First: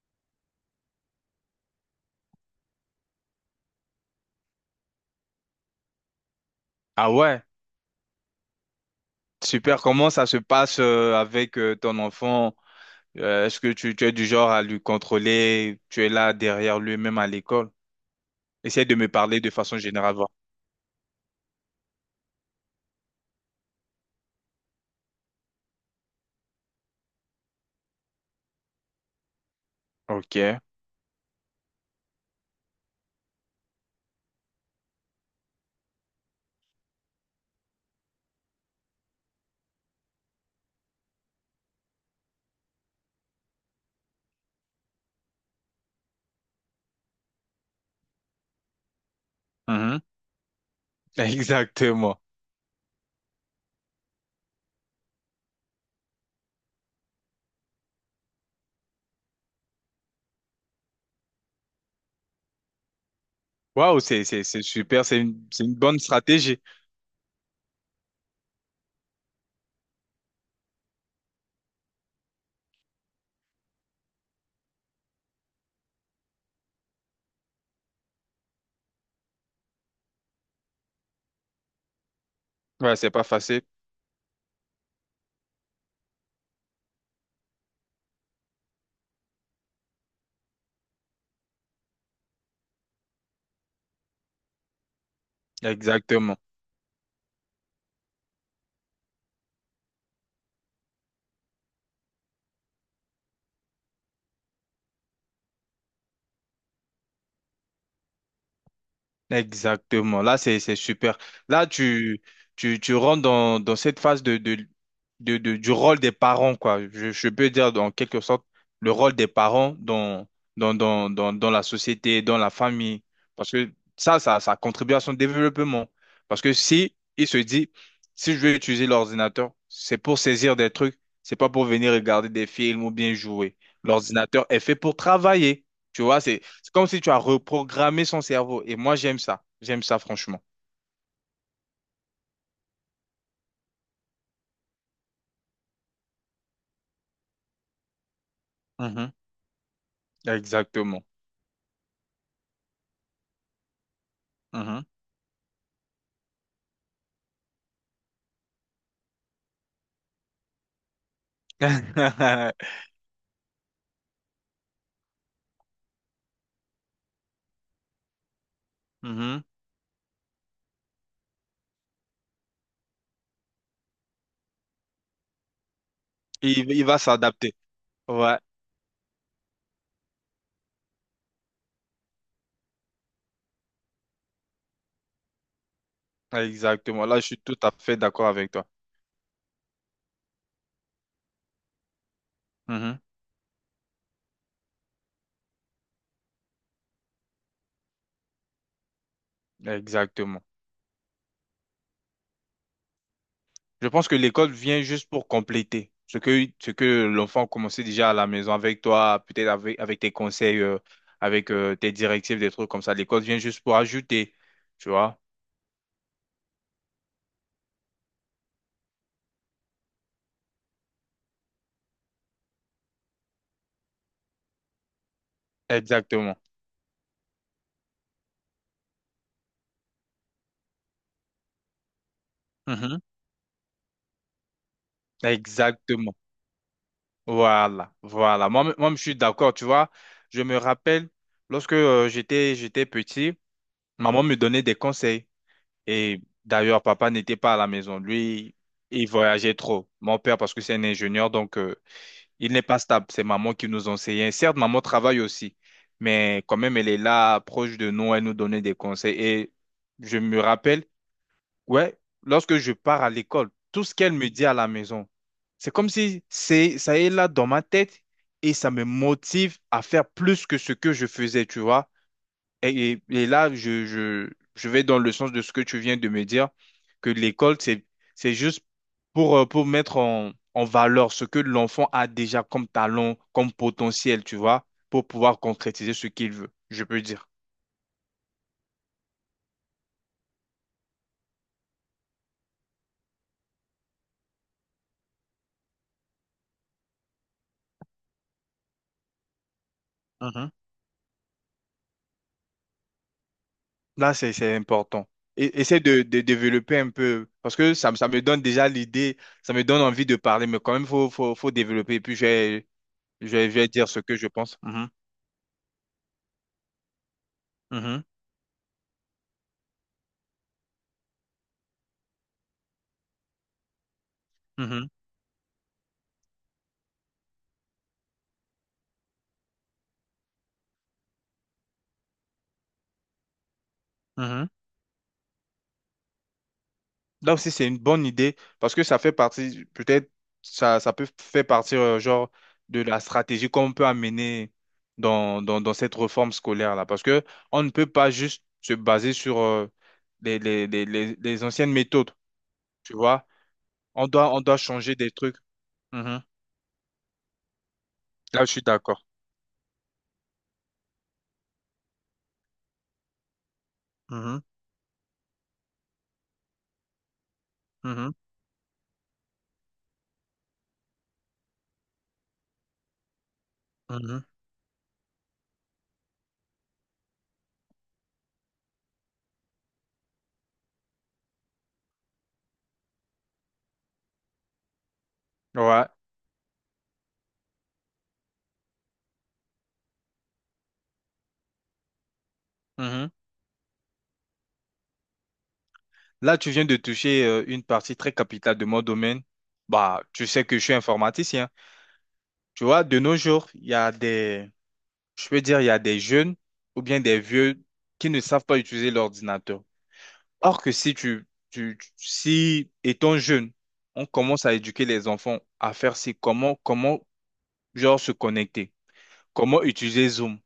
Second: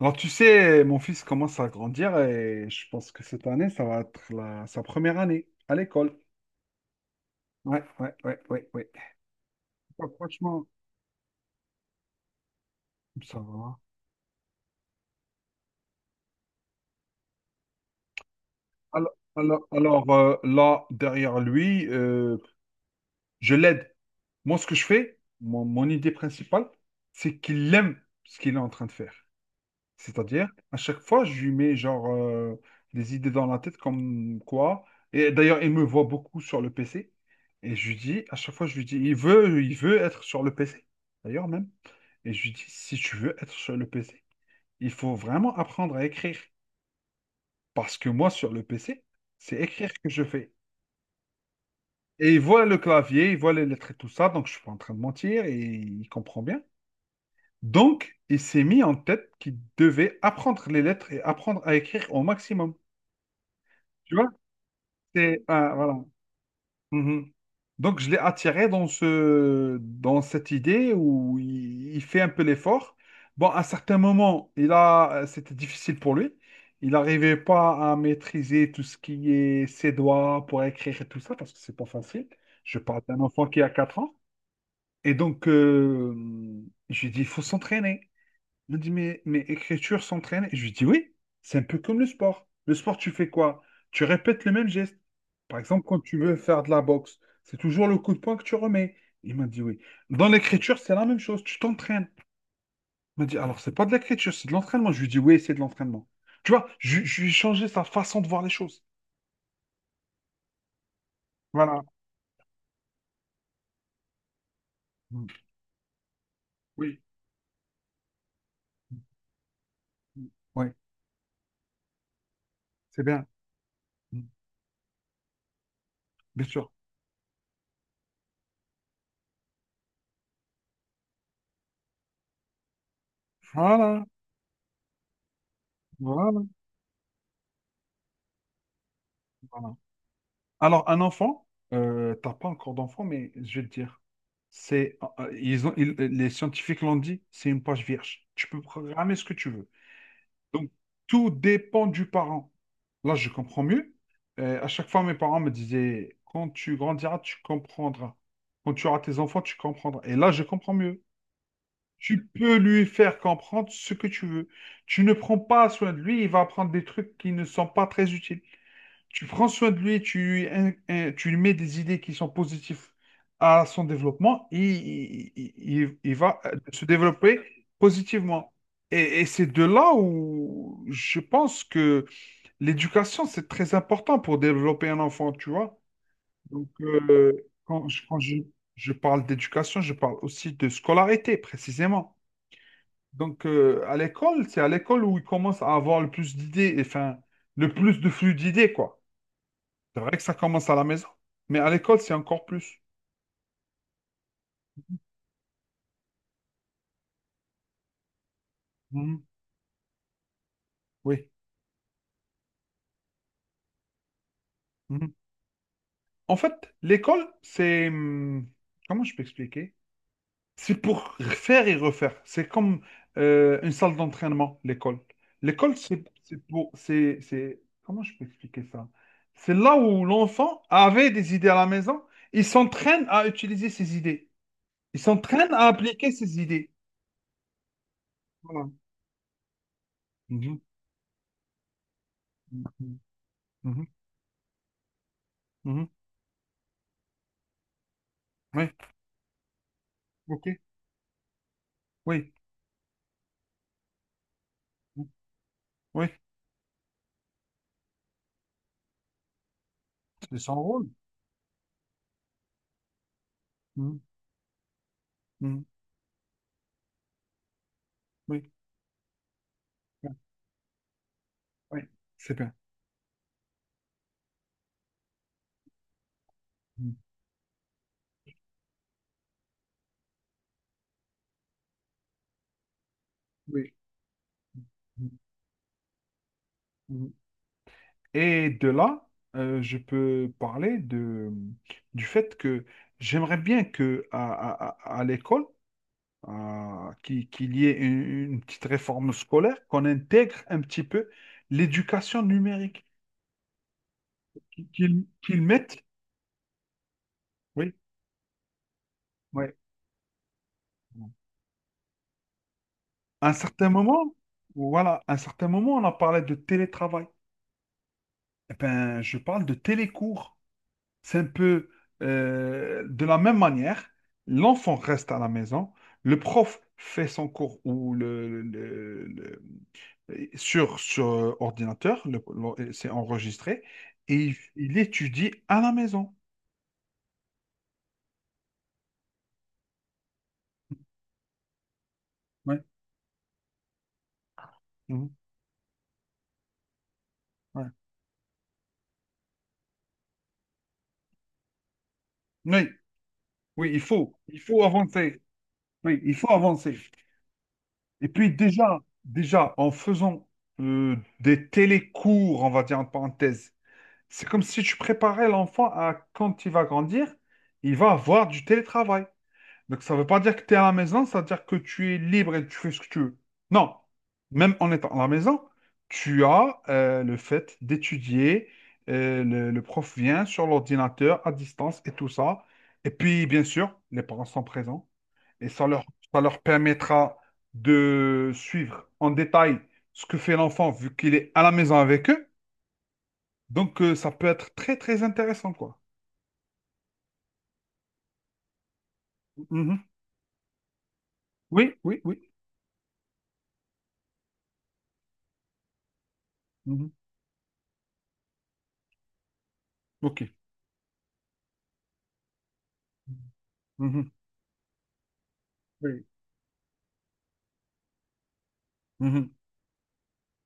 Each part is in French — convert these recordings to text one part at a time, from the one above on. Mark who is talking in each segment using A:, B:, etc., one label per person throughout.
A: Alors, tu sais, mon fils commence à grandir et je pense que cette année, ça va être sa première année à l'école.
B: Ah ouais,
A: Ouais, ouais, ouais, ouais, ouais.
B: super.
A: Bah,
B: Comment ça se
A: franchement,
B: passe avec ton enfant?
A: ça
B: Est-ce que
A: va.
B: tu es du genre à lui contrôler? Tu es là derrière lui, même à l'école? Essaye de me
A: Alors,
B: parler de
A: alors,
B: façon
A: alors,
B: générale, voir.
A: euh, là, derrière lui, je l'aide. Moi, ce que je fais, mon idée principale, c'est qu'il aime ce qu'il est en train de faire. C'est-à-dire,
B: Ok.
A: à chaque fois, je lui mets genre des idées dans la tête comme quoi. Et d'ailleurs, il me voit beaucoup sur le PC. Et je lui dis, à chaque fois, je lui dis, il veut être sur le PC. D'ailleurs même. Et je lui dis, si tu veux être sur le PC, il faut vraiment apprendre à écrire. Parce que moi, sur le PC, c'est écrire
B: Mhm.
A: que je fais.
B: Exactement.
A: Et il voit le clavier, il voit les lettres et tout ça, donc je suis pas en train de mentir et il comprend bien. Donc, il s'est mis en tête qu'il devait apprendre les lettres et apprendre à écrire au maximum.
B: Waouh,
A: Tu vois?
B: c'est super.
A: C'est,
B: C'est
A: ah,
B: une
A: voilà.
B: bonne stratégie.
A: Mhm. Donc, je l'ai attiré dans dans cette idée où il fait un peu l'effort. Bon, à certains moments, c'était difficile pour lui. Il n'arrivait pas à maîtriser tout ce qui est ses doigts pour écrire et tout ça, parce que c'est pas facile. Je
B: Ouais,
A: parle
B: c'est
A: d'un
B: pas
A: enfant qui
B: facile.
A: a 4 ans. Et donc, je lui ai dit, il faut s'entraîner. Il me dit, mais écriture s'entraîne? Et je lui dis, oui, c'est un peu comme le sport. Le sport, tu fais quoi? Tu répètes le même geste. Par exemple, quand tu veux
B: Exactement.
A: faire de la boxe, c'est toujours le coup de poing que tu remets. Il m'a dit, oui. Dans l'écriture, c'est la même chose. Tu t'entraînes. Il m'a dit, alors, c'est pas de l'écriture, c'est de l'entraînement. Je lui dis, oui, c'est de l'entraînement. Tu vois, je lui ai changé sa façon de voir les choses.
B: Exactement. Là, c'est super. Là,
A: Voilà.
B: tu rentres dans cette phase
A: Mm.
B: du rôle des parents, quoi.
A: Oui.
B: Je peux dire, en quelque sorte, le rôle des parents
A: Mm. Oui,
B: dans la société, dans la
A: c'est
B: famille.
A: bien.
B: Parce que
A: Mm.
B: ça contribue à son développement. Parce
A: Bien
B: que
A: sûr.
B: si il se dit, si je vais utiliser l'ordinateur, c'est pour saisir des trucs, c'est pas pour venir regarder des films ou bien jouer.
A: Voilà.
B: L'ordinateur est fait pour travailler. Tu vois,
A: Voilà.
B: c'est comme si tu as reprogrammé son cerveau. Et moi, j'aime ça.
A: Voilà.
B: J'aime ça, franchement.
A: Alors, un enfant, t'as pas encore d'enfant, mais je vais te dire, c'est, les scientifiques l'ont dit, c'est une page vierge. Tu peux
B: Mhm.
A: programmer ce que tu veux. Donc,
B: Exactement.
A: tout dépend du parent. Là, je comprends mieux. À
B: Mhm.
A: chaque fois, mes parents me disaient, quand tu grandiras, tu comprendras. Quand tu auras tes enfants, tu comprendras. Et là, je comprends mieux. Tu peux lui faire comprendre ce que tu veux. Tu ne prends pas soin de lui, il va apprendre des trucs qui ne sont pas très utiles. Tu
B: Mhm.
A: prends soin de lui, tu lui mets des idées qui sont positives à son développement, il va se
B: Il va
A: développer
B: s'adapter. Ouais,
A: positivement. Et c'est de là où je pense que l'éducation, c'est très important pour développer un enfant, tu vois. Donc,
B: exactement. Là, je suis tout à fait
A: quand
B: d'accord avec toi.
A: je parle d'éducation, je parle aussi de scolarité, précisément.
B: Mhm.
A: Donc, à l'école, c'est à l'école où il commence à avoir le plus d'idées, enfin, le plus de flux d'idées, quoi. C'est vrai que ça
B: Exactement.
A: commence à la maison, mais à l'école, c'est encore plus.
B: Je pense que l'école vient juste pour compléter ce que l'enfant commençait déjà à la maison avec
A: Mhm.
B: toi, peut-être avec tes conseils,
A: Oui.
B: avec tes directives, des trucs comme ça. L'école vient juste pour ajouter, tu
A: Mhm.
B: vois.
A: En fait, l'école, Comment je peux expliquer? C'est pour faire et refaire. C'est comme une salle d'entraînement, l'école. L'école, c'est
B: Exactement.
A: pour... C'est... Comment je peux expliquer ça? C'est là où l'enfant avait des idées à la maison. Il
B: Mhm.
A: s'entraîne à utiliser ses idées. Il s'entraîne à appliquer
B: Exactement.
A: ses idées.
B: Voilà, voilà.
A: Voilà.
B: Moi, je suis d'accord, tu vois. Je me
A: Mhm.
B: rappelle, lorsque j'étais
A: Mhm.
B: petit,
A: Mhm.
B: maman me donnait des conseils.
A: Mhm.
B: Et d'ailleurs, papa n'était pas à la maison. Lui,
A: Oui.
B: il voyageait trop. Mon père,
A: OK.
B: parce que c'est un ingénieur, donc
A: Oui.
B: il n'est pas stable. C'est maman qui nous enseignait. Certes, maman travaille aussi,
A: Oui.
B: mais quand même, elle est là, proche de nous, elle nous donnait des conseils. Et je
A: C'est
B: me
A: son
B: rappelle,
A: rôle.
B: ouais, lorsque je pars à l'école, tout ce
A: Mhm.
B: qu'elle me dit à la maison,
A: Mhm.
B: c'est comme si ça est là dans ma tête
A: Oui,
B: et ça me motive à faire plus que ce que je faisais, tu
A: oui,
B: vois.
A: c'est bien.
B: Et là, je vais dans le sens de ce que tu viens de me dire,
A: Mhm.
B: que l'école, c'est juste pour mettre en, en valeur ce que l'enfant a déjà comme talent, comme
A: Oui.
B: potentiel, tu vois, pour
A: Mhm.
B: pouvoir concrétiser ce qu'il veut, je peux
A: Mhm.
B: dire.
A: Et de là, je peux parler de, du fait que j'aimerais bien que à l'école, qu'il y ait une petite réforme scolaire, qu'on intègre un petit peu l'éducation numérique,
B: Là, c'est important.
A: qu'ils
B: Et,
A: mettent.
B: essaie de développer un peu, parce
A: Oui,
B: que ça me donne déjà l'idée, ça
A: oui.
B: me donne envie de parler, mais quand même, faut développer. Et puis,
A: À un
B: je vais
A: certain
B: dire ce
A: moment,
B: que je pense. Mhm,
A: voilà, à un certain moment, on a parlé de télétravail.
B: mhm,
A: Eh ben, je parle de télécours. C'est un peu de la même manière, l'enfant
B: mhm,
A: reste à la maison, le prof fait son cours ou sur, sur ordinateur, le- c'est enregistré, et
B: mhm.
A: il étudie à la maison.
B: Là aussi, c'est une bonne idée, parce que ça fait partie, peut-être, ça peut faire partie, genre,
A: Ouais,
B: de la stratégie qu'on peut amener
A: mhm,
B: dans cette réforme scolaire-là. Parce que on
A: ouais.
B: ne peut pas juste se baser sur les anciennes méthodes,
A: Oui,
B: tu vois.
A: oui, il
B: On doit
A: faut
B: changer des
A: avancer.
B: trucs.
A: Oui, il
B: Mhm.
A: faut avancer. Et puis
B: Là, je suis
A: déjà,
B: d'accord.
A: déjà, en faisant des télécours, on va dire en parenthèse, c'est comme
B: Mhm.
A: si tu préparais l'enfant à quand il va grandir, il va
B: Mhm.
A: avoir du télétravail. Donc ça ne veut pas dire que tu es à la maison, ça veut dire que tu es libre et tu fais ce que tu veux. Non,
B: Mhm.
A: même en étant à la maison, tu as le fait d'étudier, le prof vient sur l'ordinateur à distance et tout ça. Et puis, bien sûr, les parents sont présents et ça leur,
B: Ouais.
A: ça leur permettra de suivre en détail ce que fait l'enfant vu qu'il est à la maison avec eux.
B: Mhm.
A: Donc, ça peut être très, très intéressant, quoi.
B: Là, tu viens de toucher une partie très capitale de mon domaine.
A: Mhm.
B: Bah, tu sais que je suis informaticien.
A: Oui, oui, oui.
B: Tu vois, de nos jours, il y a des, je peux dire, il y a des jeunes ou
A: Mhm.
B: bien des vieux qui ne savent pas utiliser l'ordinateur.
A: OK.
B: Or que si si étant jeune, on
A: Mhm.
B: commence à éduquer les enfants à faire
A: Oui.
B: c'est comment, genre se connecter,
A: Mhm.
B: comment utiliser Zoom,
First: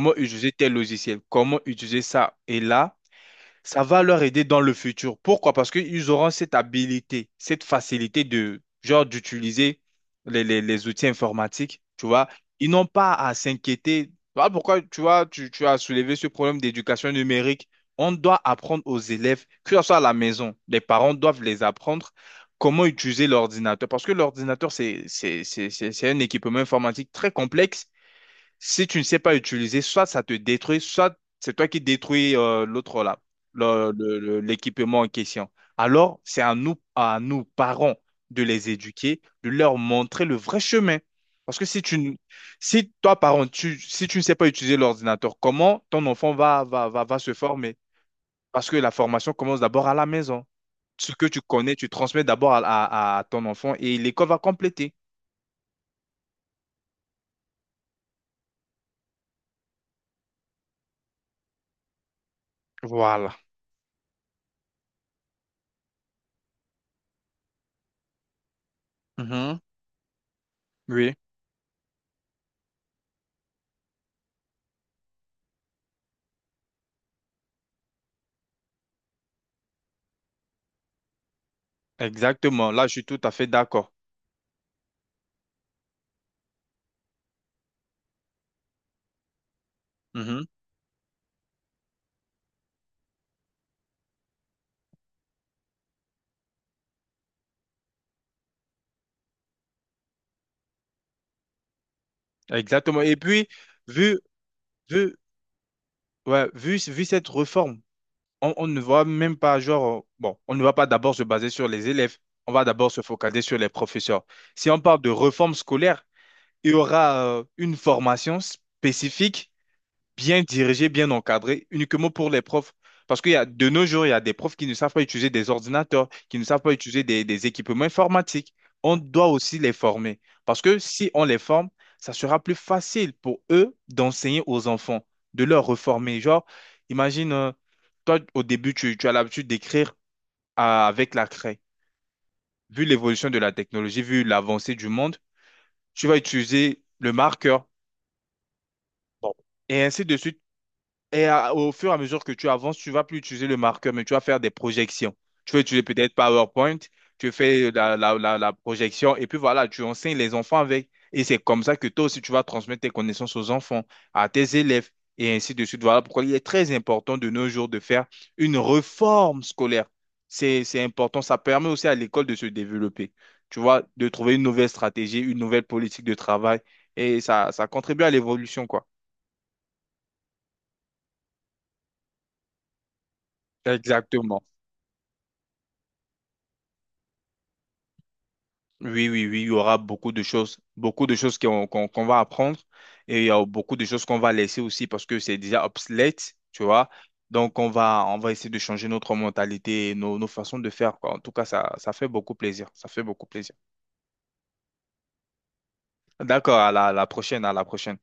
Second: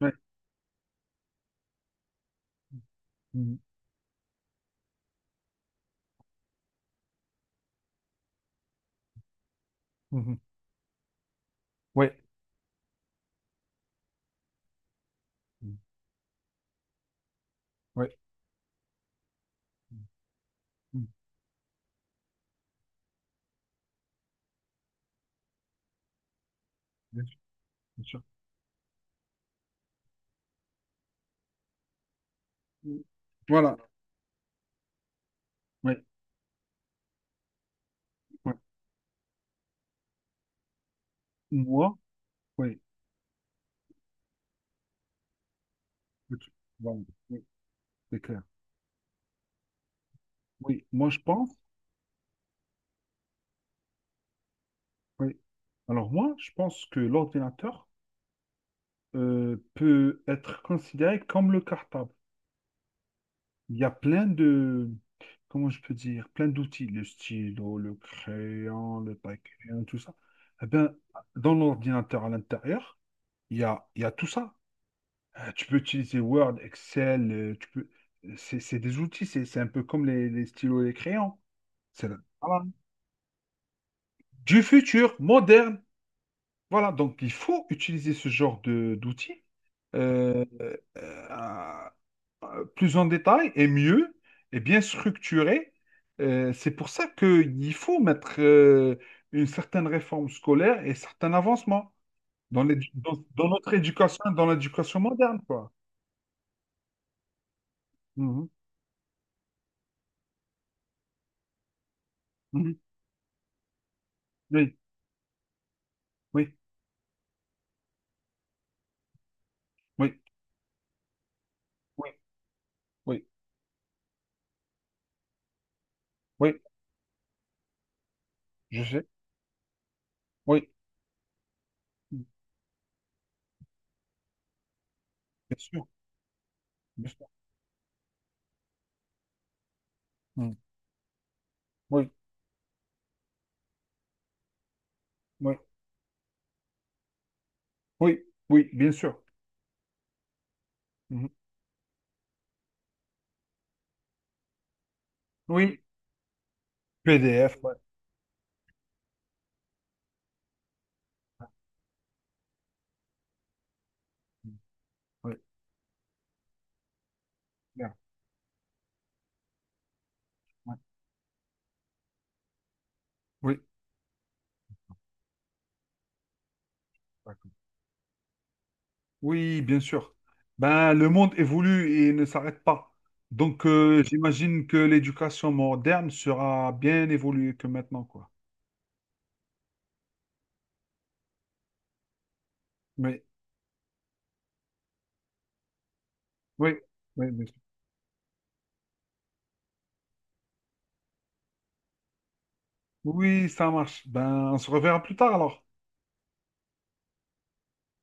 A: Ouais.
B: utiliser tel logiciel, comment utiliser ça. Et là,
A: Mhm.
B: ça va leur aider dans le futur. Pourquoi? Parce qu'ils auront cette habilité, cette facilité de, genre, d'utiliser
A: Mhm.
B: les outils informatiques, tu
A: Ouais.
B: vois. Ils n'ont pas à s'inquiéter. Voilà pourquoi, tu vois, tu
A: Mhm.
B: as soulevé ce problème d'éducation numérique. On
A: Ouais.
B: doit apprendre aux élèves, que ce soit à la maison, les
A: Mhm.
B: parents doivent les apprendre comment utiliser l'ordinateur. Parce que l'ordinateur, c'est un équipement informatique
A: Bien
B: très
A: sûr,
B: complexe
A: bien sûr.
B: si tu ne sais pas utiliser, soit ça te détruit, soit c'est toi qui détruis l'autre
A: Mhm.
B: là,
A: Voilà.
B: l'équipement en question.
A: Oui.
B: Alors, c'est à nous, parents, de
A: Ouais.
B: les éduquer, de leur montrer le vrai chemin. Parce que
A: Moi, oui.
B: si toi, parent, si tu ne sais pas utiliser l'ordinateur, comment ton enfant
A: Ok. Bon,
B: va se
A: oui,
B: former?
A: c'est clair.
B: Parce que la formation commence d'abord à la maison.
A: Oui, moi,
B: Ce
A: je
B: que tu
A: pense.
B: connais, tu transmets d'abord à ton enfant et l'école va compléter.
A: Oui. Alors, moi, je pense que l'ordinateur peut être considéré comme le cartable.
B: Voilà.
A: Il y a plein de, comment je peux dire, plein d'outils, le stylo, le crayon, le papier,
B: Mhm.
A: tout ça. Eh bien,
B: Oui,
A: dans l'ordinateur à l'intérieur, il y a tout ça. Tu peux utiliser Word, Excel, c'est des outils, c'est un peu comme les stylos et les crayons. Voilà.
B: exactement. Là, je suis tout à fait d'accord.
A: Du futur, moderne. Voilà, donc il faut utiliser ce genre de d'outils euh,
B: Mhm.
A: euh, plus en détail et mieux et bien structuré. C'est pour ça qu'il faut mettre une certaine réforme scolaire et certains avancements
B: Exactement. Et
A: dans
B: puis,
A: notre
B: vu,
A: éducation, dans l'éducation
B: vu,
A: moderne, quoi.
B: ouais, vu cette réforme,
A: Mhm,
B: on ne va même pas, genre, bon, on ne va pas d'abord se baser sur les élèves, on va
A: mhm.
B: d'abord se focaliser sur les professeurs. Si
A: Oui,
B: on parle de réforme scolaire,
A: oui,
B: il y aura une formation spécifique
A: oui,
B: bien dirigé, bien encadré, uniquement
A: oui,
B: pour les profs. Parce
A: oui,
B: qu'il y a, de nos jours, il y a des profs qui ne savent pas utiliser des ordinateurs, qui ne
A: oui,
B: savent pas utiliser des équipements informatiques.
A: je
B: On
A: sais,
B: doit aussi les former. Parce
A: oui,
B: que si on les forme, ça
A: bien
B: sera plus facile pour eux d'enseigner aux enfants, de leur
A: sûr,
B: reformer. Genre,
A: bien sûr.
B: imagine, toi, au début, tu as l'habitude d'écrire
A: Mhm.
B: avec la craie.
A: Oui,
B: Vu l'évolution de la technologie, vu l'avancée du monde,
A: oui,
B: tu vas utiliser le marqueur
A: oui, oui, bien sûr.
B: et ainsi de suite. Et
A: Mhm.
B: au fur et à mesure que tu avances, tu vas plus utiliser le marqueur, mais tu vas faire des projections. Tu vas
A: Oui,
B: utiliser peut-être PowerPoint, tu
A: PDF,
B: fais
A: ouais.
B: la projection, et puis voilà, tu enseignes les enfants avec. Et c'est
A: Ouais.
B: comme ça que toi aussi, tu vas transmettre tes connaissances aux enfants, à tes élèves, et
A: Oui,
B: ainsi de suite. Voilà pourquoi il est très important de nos jours de
A: bien,
B: faire une réforme scolaire.
A: ouais.
B: C'est important. Ça permet aussi à l'école de se développer,
A: Oui,
B: tu vois, de trouver une nouvelle stratégie, une nouvelle politique de travail, et
A: d'accord.
B: ça contribue à l'évolution, quoi.
A: Oui, bien sûr. Ben, le monde évolue et ne s'arrête pas. Donc,
B: Exactement.
A: j'imagine que l'éducation moderne sera bien évoluée que maintenant, quoi.
B: Oui, il y aura beaucoup de choses qu'on va apprendre
A: Mais,
B: et il y a beaucoup de choses qu'on va laisser aussi parce que c'est déjà obsolète, tu
A: oui,
B: vois.
A: oui, bien sûr.
B: Donc, on va essayer de changer notre mentalité et nos façons de faire, quoi. En tout cas, ça fait beaucoup plaisir. Ça fait beaucoup
A: Oui,
B: plaisir.
A: ça marche. Ben, on se reverra plus tard alors.
B: D'accord, à la prochaine, à la prochaine.